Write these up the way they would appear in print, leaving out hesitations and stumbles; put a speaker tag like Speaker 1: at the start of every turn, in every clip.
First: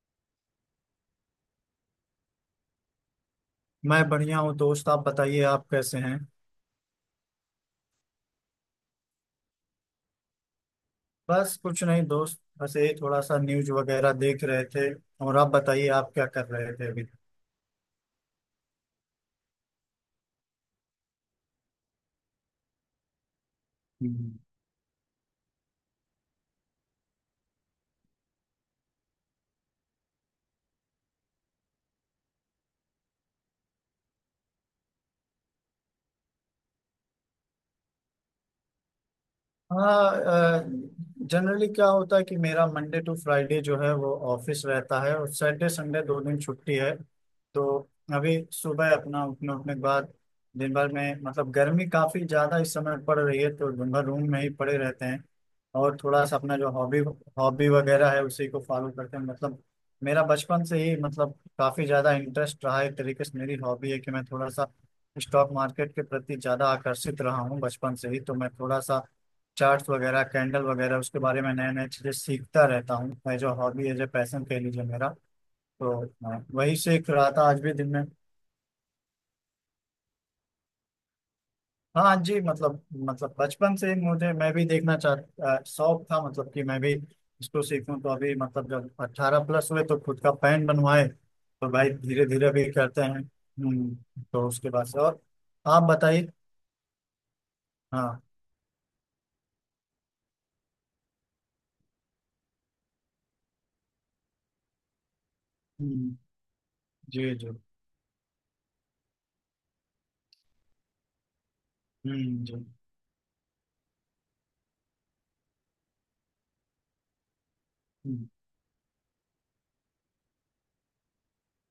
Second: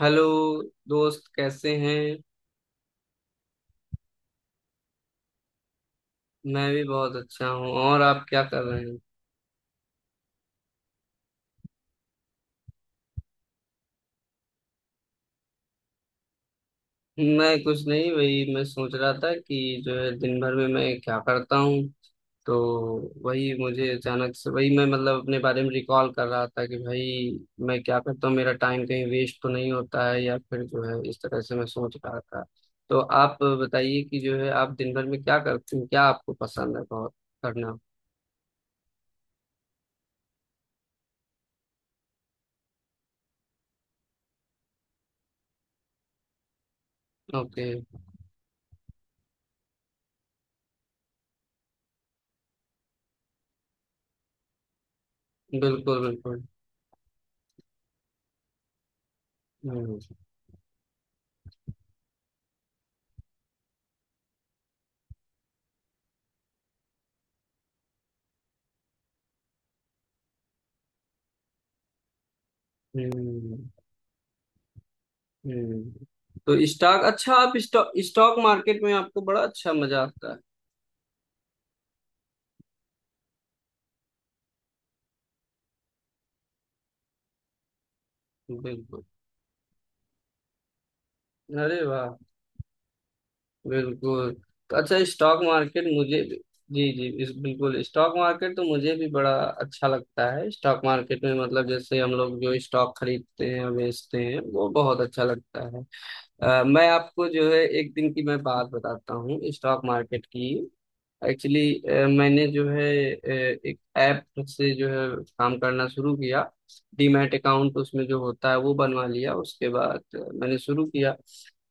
Speaker 1: Hello दोस्त, कैसे हैं?
Speaker 2: मैं बढ़िया हूँ दोस्त। आप बताइए, आप कैसे हैं?
Speaker 1: मैं भी बहुत अच्छा हूँ। और आप क्या कर रहे हैं?
Speaker 2: बस कुछ नहीं दोस्त, बस यही थोड़ा सा न्यूज वगैरह देख रहे थे। और आप बताइए, आप क्या कर रहे थे?
Speaker 1: मैं कुछ नहीं, वही मैं सोच रहा था कि जो है दिन भर में मैं क्या करता हूँ, तो वही मुझे अचानक
Speaker 2: अभी।
Speaker 1: से, वही मैं मतलब अपने बारे में रिकॉल कर रहा था कि भाई मैं क्या करता हूँ, मेरा टाइम कहीं वेस्ट तो नहीं होता है, या फिर जो है इस तरह से मैं सोच रहा था। तो आप बताइए कि जो है आप दिन भर में क्या करते हैं, क्या आपको पसंद है बहुत करना?
Speaker 2: हाँ। जनरली क्या होता है कि मेरा मंडे टू फ्राइडे जो है वो ऑफिस रहता है और सैटरडे संडे 2 दिन छुट्टी है। तो
Speaker 1: ओके।
Speaker 2: अभी सुबह अपना उठने उठने के बाद दिन भर में मतलब गर्मी काफी ज्यादा इस समय पड़ रही है, तो दिन भर रूम में ही पड़े रहते हैं। और
Speaker 1: बिल्कुल
Speaker 2: थोड़ा सा
Speaker 1: बिल्कुल।
Speaker 2: अपना जो हॉबी हॉबी वगैरह है उसी को फॉलो करते हैं मतलब,
Speaker 1: हम्म।
Speaker 2: मेरा बचपन से ही मतलब काफी ज्यादा इंटरेस्ट रहा है। एक तरीके से मेरी हॉबी है कि मैं थोड़ा सा स्टॉक मार्केट के प्रति ज्यादा आकर्षित रहा हूँ बचपन से ही। तो मैं थोड़ा सा चार्ट्स वगैरह कैंडल वगैरह उसके बारे में नए नए चीज़ें सीखता रहता हूँ। मैं जो
Speaker 1: हम्म।
Speaker 2: हॉबी है जो पैसन कह लीजिए मेरा, तो
Speaker 1: हम्म।
Speaker 2: हाँ,
Speaker 1: तो
Speaker 2: वही
Speaker 1: स्टॉक,
Speaker 2: सीख रहा
Speaker 1: अच्छा,
Speaker 2: था
Speaker 1: आप
Speaker 2: आज भी दिन
Speaker 1: स्टॉक
Speaker 2: में।
Speaker 1: स्टॉक मार्केट में आपको बड़ा अच्छा मजा आता है?
Speaker 2: हाँ जी। मतलब बचपन से ही मुझे मैं भी देखना चाह शौक था, मतलब कि मैं भी इसको सीखूं। तो अभी मतलब जब
Speaker 1: बिल्कुल।
Speaker 2: 18+ हुए तो खुद का पैन बनवाए, तो
Speaker 1: अरे
Speaker 2: भाई
Speaker 1: वाह।
Speaker 2: धीरे धीरे भी करते हैं। हम्म।
Speaker 1: बिल्कुल।
Speaker 2: तो उसके
Speaker 1: तो
Speaker 2: बाद से।
Speaker 1: अच्छा,
Speaker 2: और
Speaker 1: स्टॉक
Speaker 2: आप
Speaker 1: मार्केट मुझे
Speaker 2: बताइए।
Speaker 1: भी। जी जी, इस बिल्कुल स्टॉक
Speaker 2: हाँ।
Speaker 1: मार्केट तो मुझे भी बड़ा अच्छा लगता है। स्टॉक मार्केट में मतलब जैसे हम लोग जो स्टॉक खरीदते हैं और बेचते हैं, वो बहुत अच्छा लगता है।
Speaker 2: हम्म।
Speaker 1: मैं आपको
Speaker 2: जी जी।
Speaker 1: जो है एक दिन की मैं बात बताता हूँ स्टॉक मार्केट की। एक्चुअली, मैंने
Speaker 2: जी।
Speaker 1: जो है अ, एक ऐप से जो है काम करना शुरू किया। डीमैट अकाउंट, उसमें जो
Speaker 2: हम्म।
Speaker 1: होता है वो बनवा लिया। उसके बाद मैंने शुरू किया।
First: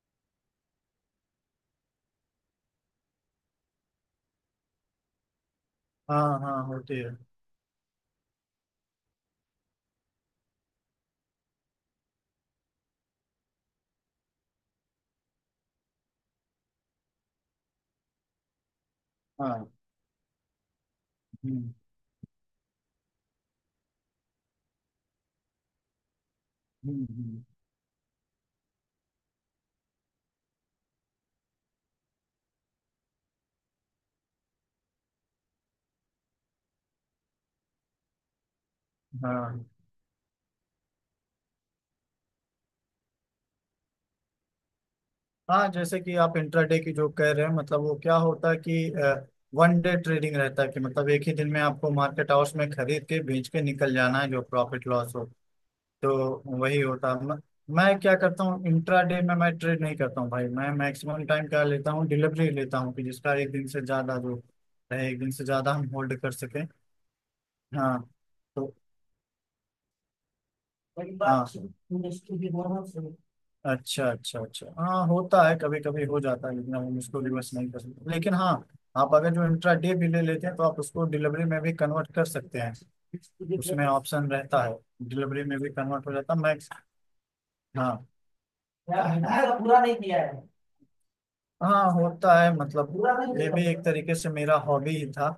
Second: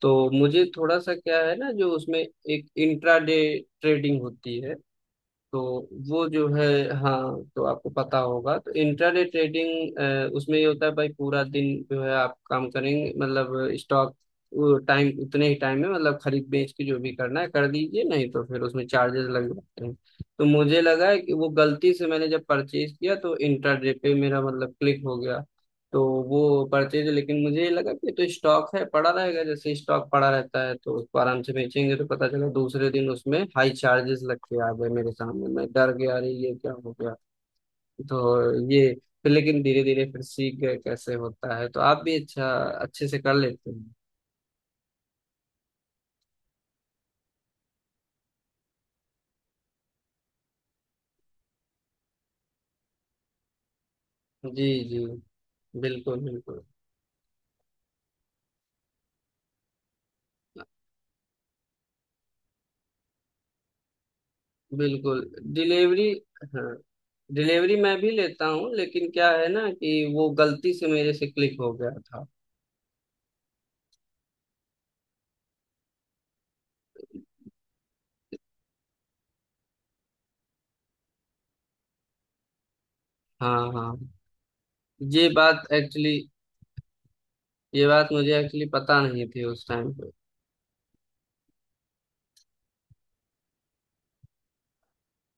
Speaker 1: तो मुझे थोड़ा सा क्या है ना, जो उसमें एक इंट्राडे ट्रेडिंग होती है, तो वो
Speaker 2: हाँ
Speaker 1: जो
Speaker 2: हाँ
Speaker 1: है।
Speaker 2: होती है।
Speaker 1: हाँ, तो आपको पता होगा, तो इंट्राडे ट्रेडिंग उसमें ये होता है भाई, पूरा दिन जो है आप काम करेंगे मतलब स्टॉक टाइम, उतने ही टाइम में मतलब खरीद बेच के जो भी करना है कर दीजिए, नहीं तो फिर उसमें चार्जेस लग
Speaker 2: हाँ।
Speaker 1: जाते हैं। तो मुझे लगा है कि वो
Speaker 2: हम्म।
Speaker 1: गलती से मैंने जब परचेज किया तो इंट्राडे पे मेरा मतलब क्लिक हो गया। तो वो पढ़ते
Speaker 2: हम्म।
Speaker 1: थे, लेकिन
Speaker 2: हम्म।
Speaker 1: मुझे ये लगा कि ये तो स्टॉक है, पड़ा रहेगा, जैसे स्टॉक पड़ा रहता है, तो उसको आराम से बेचेंगे। तो पता चला दूसरे दिन उसमें हाई चार्जेस लग के आ गए मेरे सामने, मैं डर गया, अरे ये क्या हो गया। तो ये फिर, लेकिन
Speaker 2: हाँ।
Speaker 1: धीरे धीरे फिर सीख गए कैसे होता है, तो आप भी अच्छा अच्छे से कर लेते हैं।
Speaker 2: हाँ जैसे कि आप इंट्राडे की जो कह रहे हैं मतलब वो क्या होता है कि वन डे ट्रेडिंग रहता है, कि मतलब एक ही दिन में आपको मार्केट हाउस में खरीद के बेच के निकल जाना है, जो
Speaker 1: जी
Speaker 2: प्रॉफिट
Speaker 1: जी।
Speaker 2: लॉस हो।
Speaker 1: बिल्कुल
Speaker 2: तो
Speaker 1: बिल्कुल।
Speaker 2: वही होता है। मैं क्या करता हूँ, इंट्राडे में मैं ट्रेड नहीं करता हूँ भाई। मैं मैक्सिमम टाइम क्या लेता हूँ, डिलीवरी लेता हूँ कि जिसका एक दिन से ज्यादा जो रहे एक
Speaker 1: बिल्कुल
Speaker 2: दिन से ज्यादा हम
Speaker 1: डिलीवरी।
Speaker 2: होल्ड कर सकें।
Speaker 1: हाँ, डिलीवरी मैं
Speaker 2: हाँ।
Speaker 1: भी लेता
Speaker 2: तो
Speaker 1: हूँ, लेकिन क्या है ना कि वो गलती से
Speaker 2: बड़ी
Speaker 1: मेरे
Speaker 2: हाँ
Speaker 1: से
Speaker 2: बात
Speaker 1: क्लिक हो गया था।
Speaker 2: मुश्किल भी होना चाहिए। अच्छा अच्छा अच्छा। हाँ होता है कभी कभी, हो जाता है, लेकिन हम उसको रिवर्स नहीं कर सकते, लेकिन हाँ, आप अगर जो इंट्रा डे भी ले लेते हैं तो आप उसको डिलीवरी में भी कन्वर्ट कर सकते हैं।
Speaker 1: हाँ
Speaker 2: उसमें
Speaker 1: हाँ।
Speaker 2: ऑप्शन रहता है।
Speaker 1: ये
Speaker 2: डिलीवरी में
Speaker 1: बात
Speaker 2: भी कन्वर्ट हो
Speaker 1: एक्चुअली,
Speaker 2: जाता है मैक्स।
Speaker 1: ये
Speaker 2: हाँ।
Speaker 1: बात मुझे एक्चुअली पता नहीं थी
Speaker 2: यार,
Speaker 1: उस
Speaker 2: पूरा
Speaker 1: टाइम
Speaker 2: नहीं
Speaker 1: पे।
Speaker 2: किया है। हाँ होता है मतलब। पूरा नहीं ये किया भी एक तरीके से मेरा हॉबी ही था।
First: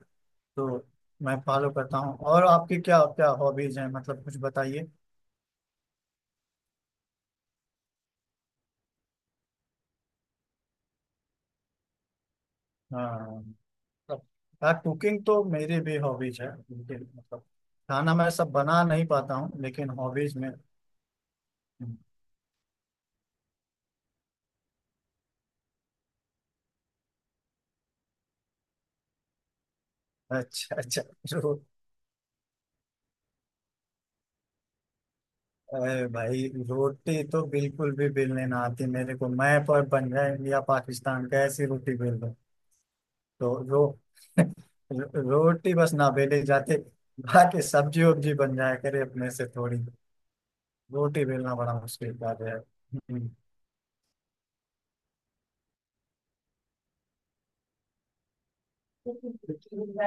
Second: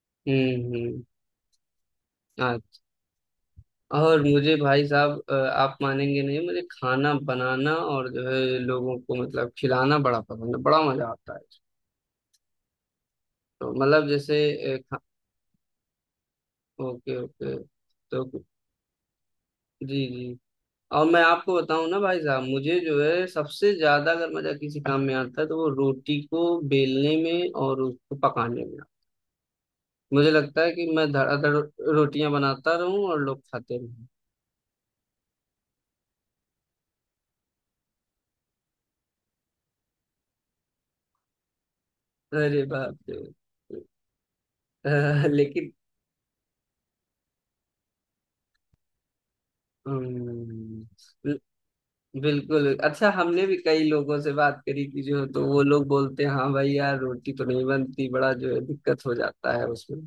Speaker 2: तो
Speaker 1: हम्म। हम्म।
Speaker 2: मैं फॉलो करता हूँ। और आपकी
Speaker 1: आज-
Speaker 2: क्या क्या हॉबीज हैं?
Speaker 1: और
Speaker 2: मतलब कुछ
Speaker 1: मुझे भाई
Speaker 2: बताइए।
Speaker 1: साहब, आप मानेंगे नहीं, मुझे खाना बनाना और जो है लोगों को मतलब खिलाना बड़ा पसंद है, बड़ा मजा आता है।
Speaker 2: हाँ
Speaker 1: तो
Speaker 2: मतलब,
Speaker 1: मतलब जैसे।
Speaker 2: हाँ कुकिंग तो मेरी भी हॉबीज है, लेकिन
Speaker 1: ओके
Speaker 2: मतलब
Speaker 1: ओके।
Speaker 2: खाना मैं
Speaker 1: तो
Speaker 2: सब बना नहीं पाता हूँ, लेकिन
Speaker 1: जी जी।
Speaker 2: हॉबीज में।
Speaker 1: और मैं आपको बताऊं ना भाई साहब, मुझे जो है सबसे ज्यादा अगर मजा किसी काम में आता है तो वो रोटी को बेलने में और उसको पकाने में आता है। मुझे लगता है
Speaker 2: अच्छा
Speaker 1: कि
Speaker 2: अच्छा।
Speaker 1: मैं धड़ाधड़
Speaker 2: रो,
Speaker 1: रोटियां बनाता रहूं और लोग खाते रहें।
Speaker 2: अरे भाई रोटी तो बिल्कुल भी बेलने ना आती मेरे को, मैं पर बन जाए इंडिया पाकिस्तान का ऐसी रोटी बेल दो।
Speaker 1: अरे बाप रे।
Speaker 2: तो रो
Speaker 1: लेकिन।
Speaker 2: रोटी बस ना बेले जाते। बाकी सब्जी वब्जी बन जाया करे अपने से, थोड़ी
Speaker 1: हम्म।
Speaker 2: रोटी
Speaker 1: बिल-
Speaker 2: बेलना बड़ा मुश्किल कार्य है।
Speaker 1: बिल्कुल। अच्छा,
Speaker 2: हम्म।
Speaker 1: हमने भी कई लोगों से बात करी थी, जो तो वो लोग बोलते हैं, हाँ भाई यार रोटी तो नहीं बनती, बड़ा जो है दिक्कत हो जाता है उसमें।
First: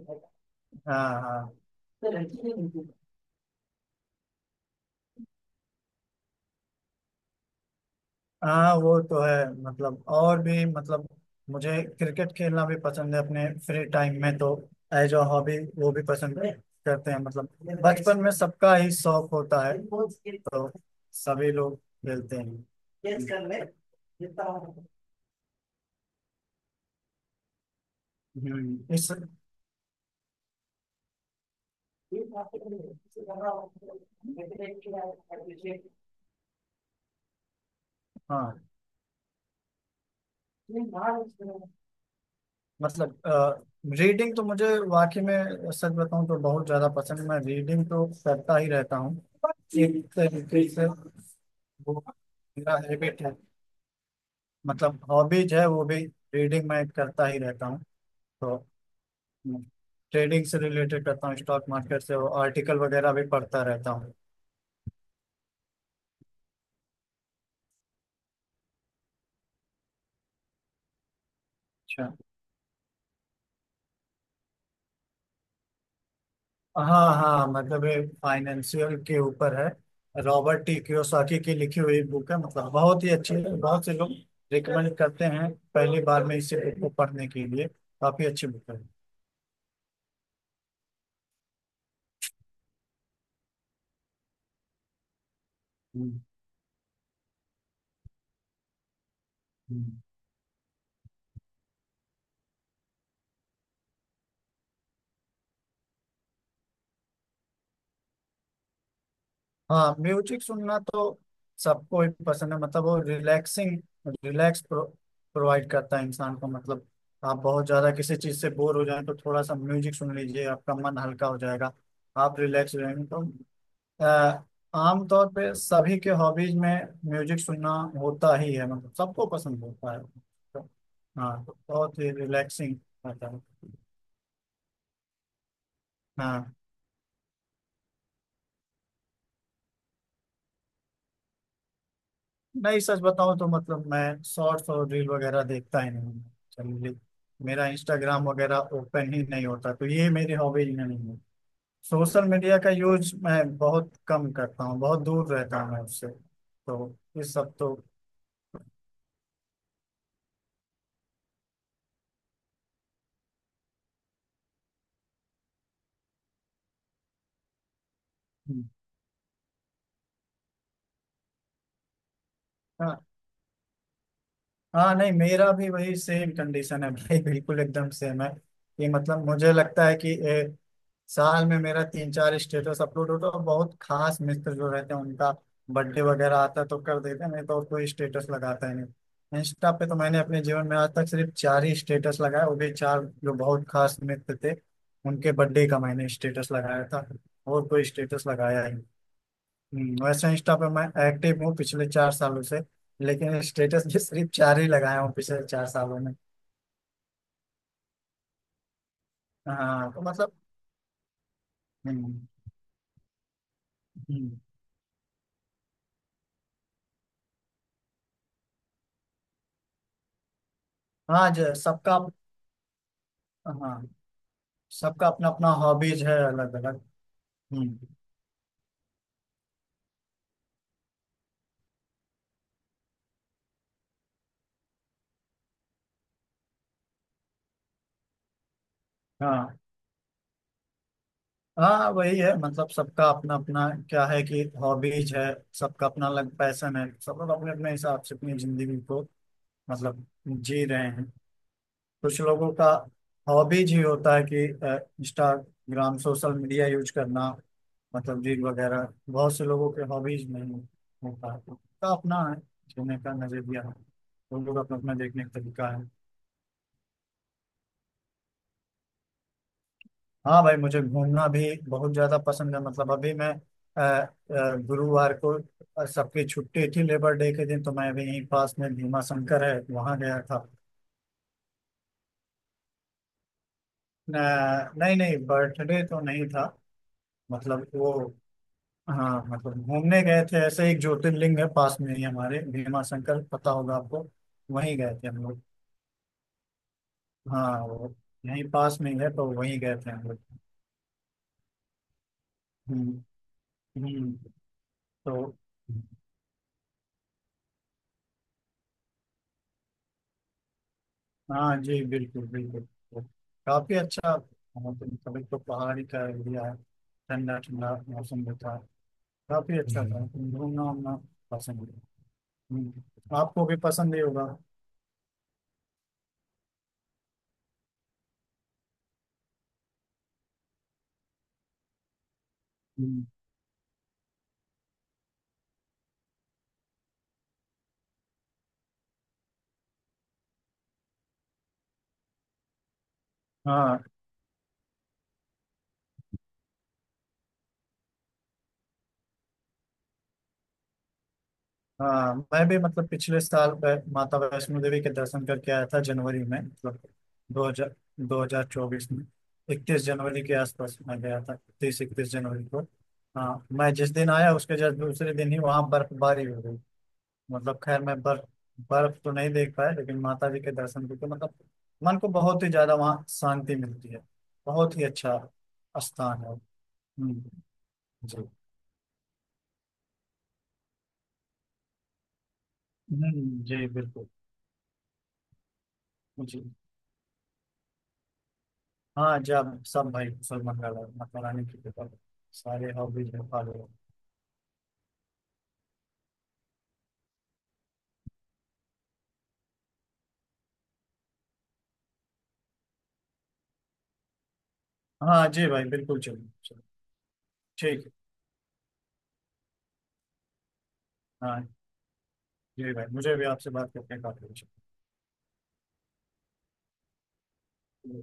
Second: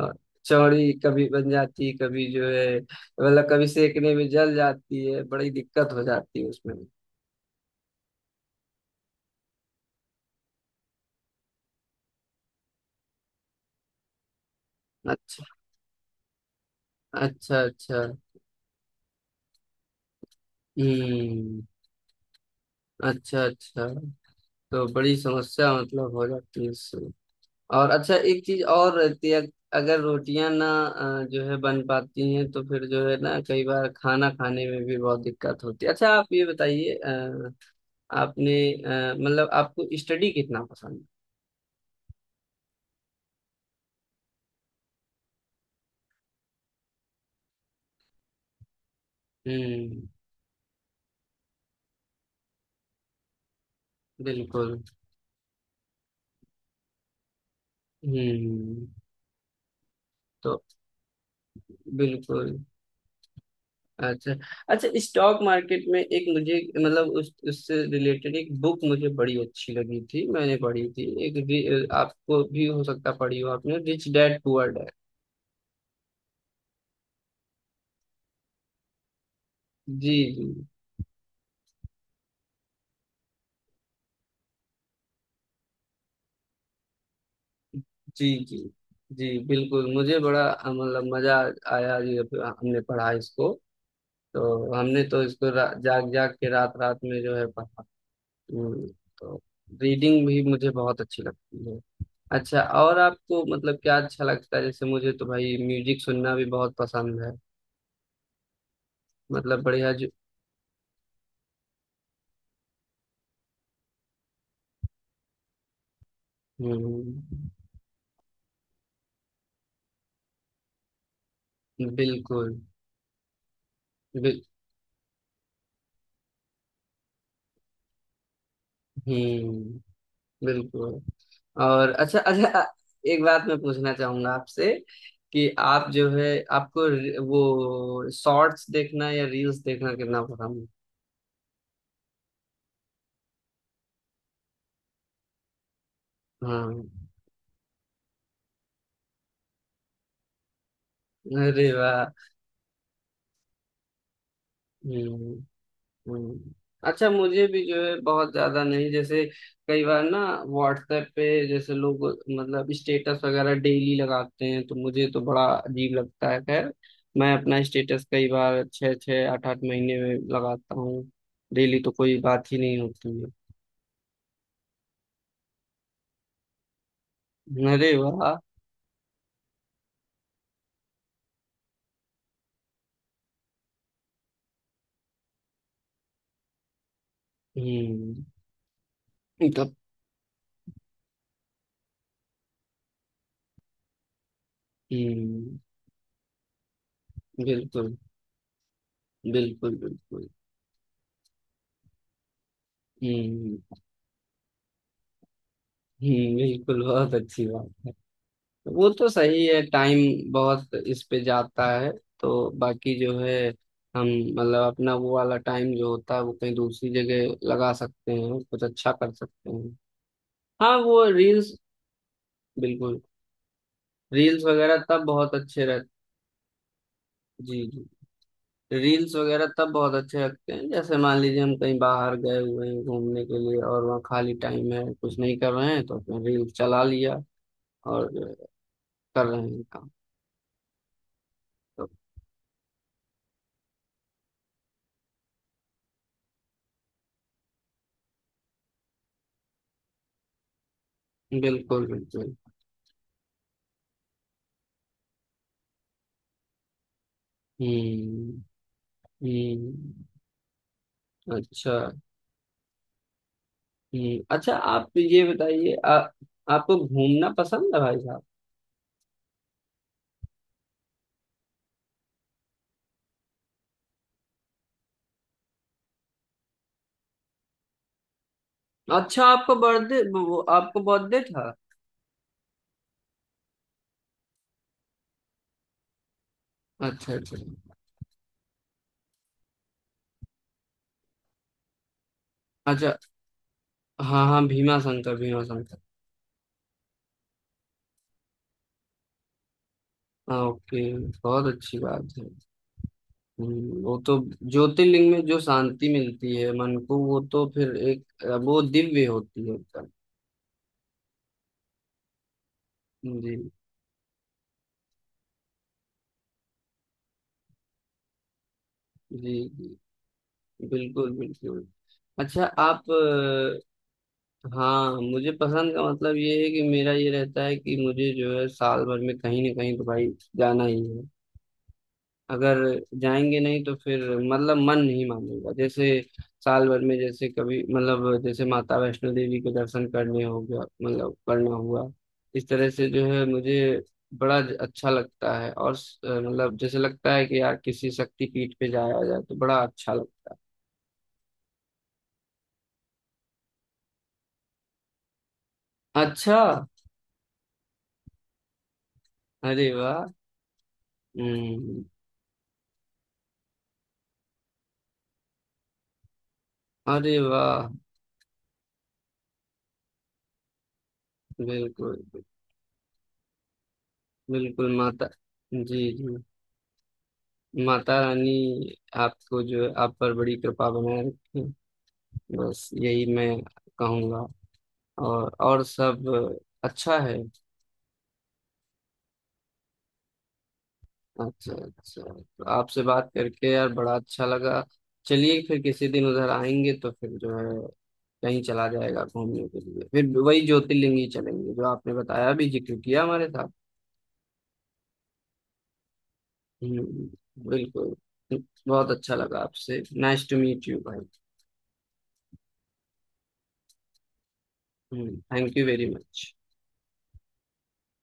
Speaker 1: और चौड़ी
Speaker 2: हाँ।
Speaker 1: कभी
Speaker 2: हाँ।
Speaker 1: बन जाती, कभी जो है मतलब कभी सेकने में जल जाती है, बड़ी दिक्कत हो जाती है उसमें।
Speaker 2: हाँ वो तो है, मतलब और भी मतलब मुझे क्रिकेट खेलना भी पसंद है अपने फ्री टाइम में। तो एज अ
Speaker 1: अच्छा
Speaker 2: हॉबी वो भी पसंद करते हैं मतलब।
Speaker 1: अच्छा अच्छा।
Speaker 2: बचपन में सबका ही शौक होता है, तो सभी
Speaker 1: हम्म।
Speaker 2: लोग खेलते हैं।
Speaker 1: अच्छा अच्छा। तो बड़ी समस्या मतलब हो जाती है इससे। और अच्छा, एक चीज
Speaker 2: हम्म।
Speaker 1: और
Speaker 2: इस
Speaker 1: रहती है, अगर रोटियां ना जो है बन पाती हैं, तो फिर जो है ना, कई बार खाना खाने में भी बहुत दिक्कत होती है। अच्छा, आप ये बताइए, आपने
Speaker 2: हाँ।
Speaker 1: मतलब आपको स्टडी कितना पसंद
Speaker 2: मतलब रीडिंग तो मुझे वाकई में, सच बताऊं तो बहुत ज्यादा पसंद है। मैं रीडिंग तो करता ही रहता हूँ,
Speaker 1: है?
Speaker 2: एक
Speaker 1: हम्म।
Speaker 2: तरीके से वो मेरा हैबिट है,
Speaker 1: बिल्कुल।
Speaker 2: मतलब हॉबीज है वो भी। रीडिंग मैं करता ही रहता हूँ। तो
Speaker 1: हम्म।
Speaker 2: ट्रेडिंग से
Speaker 1: तो
Speaker 2: रिलेटेड करता हूँ, स्टॉक मार्केट से वो
Speaker 1: बिल्कुल,
Speaker 2: आर्टिकल वगैरह भी पढ़ता रहता हूँ।
Speaker 1: अच्छा अच्छा, स्टॉक मार्केट में एक मुझे मतलब उस उससे रिलेटेड एक बुक मुझे बड़ी अच्छी लगी थी, मैंने पढ़ी थी, एक
Speaker 2: अच्छा।
Speaker 1: आपको भी हो सकता पढ़ी हो आपने, रिच डैड पुअर डैड।
Speaker 2: हाँ हाँ, मतलब ये फाइनेंशियल के ऊपर है।
Speaker 1: जी जी।
Speaker 2: रॉबर्ट टी कियोसाकी की लिखी हुई बुक है, मतलब बहुत ही अच्छी है। बहुत से लोग रिकमेंड करते हैं पहली बार में इसे बुक को पढ़ने के लिए। काफी
Speaker 1: जी
Speaker 2: अच्छी
Speaker 1: जी,
Speaker 2: बुक है।
Speaker 1: जी बिल्कुल, मुझे बड़ा मतलब मजा आया ये, हमने पढ़ा इसको। तो हमने तो इसको जाग
Speaker 2: हम्म।
Speaker 1: जाग के रात रात में जो है पढ़ा। हम्म। तो
Speaker 2: हम्म।
Speaker 1: रीडिंग भी मुझे बहुत अच्छी लगती है। अच्छा, और आपको मतलब क्या अच्छा लगता है? जैसे मुझे तो भाई म्यूजिक सुनना भी बहुत पसंद है, मतलब बढ़िया
Speaker 2: हाँ
Speaker 1: जो।
Speaker 2: म्यूजिक सुनना तो सबको ही पसंद है। मतलब वो रिलैक्स प्रोवाइड करता है इंसान को। मतलब
Speaker 1: हम्म।
Speaker 2: आप बहुत ज्यादा किसी चीज से बोर हो जाए तो थोड़ा सा म्यूजिक सुन लीजिए, आपका मन हल्का हो जाएगा, आप
Speaker 1: बिल्कुल।
Speaker 2: रिलैक्स हो जाएंगे। तो
Speaker 1: बिल,
Speaker 2: अ, आमतौर पे सभी के हॉबीज में म्यूजिक सुनना होता ही है, मतलब सबको पसंद होता
Speaker 1: हम्म।
Speaker 2: है। तो,
Speaker 1: बिल्कुल।
Speaker 2: हाँ, तो
Speaker 1: और
Speaker 2: बहुत ही
Speaker 1: अच्छा अच्छा,
Speaker 2: रिलैक्सिंग
Speaker 1: एक
Speaker 2: रहता है।
Speaker 1: बात मैं पूछना चाहूंगा आपसे, कि आप जो है
Speaker 2: हाँ
Speaker 1: आपको वो शॉर्ट्स देखना या रील्स देखना कितना पसंद
Speaker 2: नहीं, सच बताऊं तो मतलब मैं शॉर्ट्स और रील वगैरह देखता ही नहीं हूँ।
Speaker 1: है? हाँ।
Speaker 2: चलिए, मेरा इंस्टाग्राम वगैरह ओपन ही नहीं होता, तो ये मेरी हॉबीज में नहीं है।
Speaker 1: अरे वाह।
Speaker 2: सोशल मीडिया का यूज मैं बहुत कम करता हूँ, बहुत
Speaker 1: हम्म।
Speaker 2: दूर रहता हूँ मैं उससे।
Speaker 1: हम्म।
Speaker 2: तो
Speaker 1: अच्छा,
Speaker 2: ये
Speaker 1: मुझे
Speaker 2: सब
Speaker 1: भी
Speaker 2: तो।
Speaker 1: जो है बहुत ज्यादा नहीं, जैसे कई बार ना व्हाट्सएप पे जैसे लोग मतलब स्टेटस वगैरह डेली लगाते हैं तो मुझे तो बड़ा अजीब लगता है, खैर मैं अपना स्टेटस कई बार
Speaker 2: हम्म।
Speaker 1: छः छः आठ आठ महीने में लगाता हूँ, डेली तो कोई बात ही नहीं
Speaker 2: हाँ
Speaker 1: होती।
Speaker 2: हाँ, नहीं मेरा भी वही सेम कंडीशन है भाई, बिल्कुल एकदम
Speaker 1: अरे
Speaker 2: सेम है।
Speaker 1: वाह।
Speaker 2: कि मतलब मुझे लगता है कि साल में मेरा तीन चार स्टेटस अपलोड होता है, और बहुत खास मित्र जो रहते हैं उनका बर्थडे वगैरह आता है तो कर देते हैं, नहीं तो और कोई
Speaker 1: हम्म।
Speaker 2: स्टेटस लगाता ही नहीं इंस्टा
Speaker 1: तब।
Speaker 2: पे। तो मैंने अपने जीवन में आज तक सिर्फ चार ही स्टेटस लगाया, वो भी चार जो बहुत खास मित्र थे उनके
Speaker 1: हम्म।
Speaker 2: बर्थडे का मैंने स्टेटस लगाया था, और कोई
Speaker 1: बिल्कुल
Speaker 2: स्टेटस लगाया ही नहीं।
Speaker 1: बिल्कुल बिल्कुल।
Speaker 2: वैसे इंस्टा पे मैं एक्टिव हूँ पिछले 4 सालों से, लेकिन
Speaker 1: हम्म।
Speaker 2: स्टेटस भी सिर्फ चार ही लगाया हूँ पिछले 4 सालों में।
Speaker 1: हम्म। बिल्कुल, बहुत अच्छी बात है। वो तो सही है,
Speaker 2: हाँ तो
Speaker 1: टाइम
Speaker 2: मतलब।
Speaker 1: बहुत इस पे जाता है,
Speaker 2: हम्म।
Speaker 1: तो बाकी जो है हम
Speaker 2: हम्म।
Speaker 1: मतलब अपना वो वाला टाइम जो होता है वो कहीं दूसरी जगह लगा सकते हैं, कुछ अच्छा कर सकते हैं। हाँ, वो
Speaker 2: हाँ जो
Speaker 1: रील्स।
Speaker 2: सबका
Speaker 1: बिल्कुल।
Speaker 2: हाँ
Speaker 1: रील्स वगैरह तब
Speaker 2: सबका अपना
Speaker 1: बहुत
Speaker 2: अपना
Speaker 1: अच्छे रहते।
Speaker 2: हॉबीज है अलग अलग।
Speaker 1: जी।
Speaker 2: हम्म।
Speaker 1: रील्स वगैरह तब बहुत अच्छे लगते हैं, जैसे मान लीजिए हम कहीं बाहर गए हुए हैं घूमने के लिए और वहाँ खाली टाइम है, कुछ नहीं कर रहे हैं, तो अपने रील्स चला लिया और जो है, कर रहे
Speaker 2: हाँ।
Speaker 1: हैं काम। तो
Speaker 2: हाँ वही है, मतलब सबका अपना अपना क्या है कि हॉबीज है। सबका अपना अलग पैशन है, सब लोग अपने अपने हिसाब से अपनी जिंदगी को मतलब जी रहे हैं।
Speaker 1: बिल्कुल
Speaker 2: कुछ
Speaker 1: बिल्कुल।
Speaker 2: लोगों का हॉबीज ही होता है कि इंस्टाग्राम सोशल मीडिया यूज करना, मतलब
Speaker 1: हम्म।
Speaker 2: रील वगैरह बहुत से लोगों के
Speaker 1: हम्म।
Speaker 2: हॉबीज में होता है,
Speaker 1: अच्छा।
Speaker 2: का अपना है जीने का नजरिया है।
Speaker 1: हम्म।
Speaker 2: उन
Speaker 1: अच्छा,
Speaker 2: लोग अपना अपना
Speaker 1: आप
Speaker 2: देखने
Speaker 1: ये
Speaker 2: का तरीका
Speaker 1: बताइए,
Speaker 2: है।
Speaker 1: आपको घूमना पसंद है भाई साहब?
Speaker 2: हाँ भाई मुझे घूमना भी बहुत ज्यादा पसंद है। मतलब अभी मैं गुरुवार को सबकी छुट्टी थी लेबर डे के दिन, तो मैं अभी यहीं पास में भीमा
Speaker 1: अच्छा,
Speaker 2: शंकर
Speaker 1: आपका
Speaker 2: है, वहां
Speaker 1: बर्थडे,
Speaker 2: गया
Speaker 1: वो
Speaker 2: था।
Speaker 1: आपको बर्थडे था?
Speaker 2: नहीं नहीं, बर्थडे तो नहीं था।
Speaker 1: अच्छा अच्छा
Speaker 2: मतलब वो, हाँ मतलब घूमने गए थे। ऐसे एक ज्योतिर्लिंग है पास में ही हमारे, भीमा
Speaker 1: अच्छा।
Speaker 2: शंकर, पता होगा आपको।
Speaker 1: हाँ हाँ,
Speaker 2: वहीं
Speaker 1: भीमा
Speaker 2: गए थे
Speaker 1: शंकर,
Speaker 2: हम लोग।
Speaker 1: भीमा शंकर।
Speaker 2: हाँ वो यहीं पास में ही है, तो वहीं गए थे हम लोग।
Speaker 1: हाँ, ओके। बहुत अच्छी बात है।
Speaker 2: हम्म।
Speaker 1: वो
Speaker 2: हम्म।
Speaker 1: तो ज्योतिर्लिंग में
Speaker 2: तो
Speaker 1: जो शांति मिलती है मन को, वो तो फिर एक, वो दिव्य होती है एकदम।
Speaker 2: हाँ जी बिल्कुल बिल्कुल। तो
Speaker 1: जी।
Speaker 2: काफी अच्छा। हाँ, तो मतलब एक तो पहाड़ी का एरिया है, ठंडा ठंडा मौसम भी था,
Speaker 1: जी
Speaker 2: काफी अच्छा
Speaker 1: जी,
Speaker 2: था। हम्म। घूमना उमना
Speaker 1: बिल्कुल
Speaker 2: पसंद
Speaker 1: बिल्कुल।
Speaker 2: है।
Speaker 1: अच्छा, आप
Speaker 2: हम्म। आपको भी पसंद ही होगा।
Speaker 1: हाँ, मुझे पसंद का मतलब ये है, कि मेरा ये रहता है कि मुझे जो है साल भर में कहीं ना कहीं तो भाई जाना ही है। अगर
Speaker 2: हम्म।
Speaker 1: जाएंगे नहीं तो फिर मतलब मन नहीं मानेगा, जैसे साल भर में जैसे कभी मतलब जैसे माता वैष्णो देवी के दर्शन करने हो गया मतलब करना हुआ, इस तरह से जो है मुझे
Speaker 2: हाँ
Speaker 1: बड़ा अच्छा लगता है, और मतलब जैसे लगता है कि यार किसी शक्ति पीठ पे जाया जाए तो बड़ा अच्छा लगता
Speaker 2: हाँ मैं भी मतलब पिछले साल माता वैष्णो देवी के दर्शन करके आया था
Speaker 1: है।
Speaker 2: जनवरी
Speaker 1: अच्छा।
Speaker 2: में, मतलब दो हजार दो हजार चौबीस में,
Speaker 1: अरे
Speaker 2: इकतीस
Speaker 1: वाह।
Speaker 2: जनवरी के आसपास मैं गया था, तीस
Speaker 1: हम्म।
Speaker 2: इकतीस जनवरी को। हाँ मैं जिस दिन आया उसके जस्ट दूसरे दिन ही वहाँ बर्फबारी हो गई।
Speaker 1: अरे
Speaker 2: मतलब
Speaker 1: वाह।
Speaker 2: खैर मैं बर्फ बर्फ तो नहीं देख पाया, लेकिन माता जी के दर्शन करके मतलब मन
Speaker 1: बिल्कुल
Speaker 2: को बहुत ही ज्यादा वहाँ शांति मिलती है।
Speaker 1: बिल्कुल।
Speaker 2: बहुत ही
Speaker 1: माता।
Speaker 2: अच्छा
Speaker 1: जी जी,
Speaker 2: स्थान है। हम्म।
Speaker 1: माता
Speaker 2: जी।
Speaker 1: रानी आपको जो है आप पर बड़ी कृपा बनाए रखें, बस यही मैं
Speaker 2: हम्म। जी बिल्कुल।
Speaker 1: कहूँगा। और सब
Speaker 2: जी।
Speaker 1: अच्छा है।
Speaker 2: हाँ जब सब भाई सलमान का लड़का, मौलाना
Speaker 1: अच्छा
Speaker 2: की किताब,
Speaker 1: अच्छा, तो
Speaker 2: सारे
Speaker 1: आपसे बात
Speaker 2: हॉबीज में
Speaker 1: करके यार
Speaker 2: फॉलो।
Speaker 1: बड़ा अच्छा लगा। चलिए, फिर किसी दिन उधर आएंगे तो फिर जो है कहीं चला जाएगा घूमने के लिए, फिर वही ज्योतिर्लिंग ही चलेंगे, जो आपने बताया भी, जिक्र किया हमारे साथ।
Speaker 2: हाँ जी भाई बिल्कुल, चलिए चलिए।
Speaker 1: हम्म।
Speaker 2: ठीक है।
Speaker 1: बिल्कुल, बहुत अच्छा लगा आपसे। नाइस टू मीट यू भाई।
Speaker 2: हाँ जी भाई मुझे भी आपसे बात करके काफी अच्छा
Speaker 1: थैंक यू वेरी मच।
Speaker 2: लगा।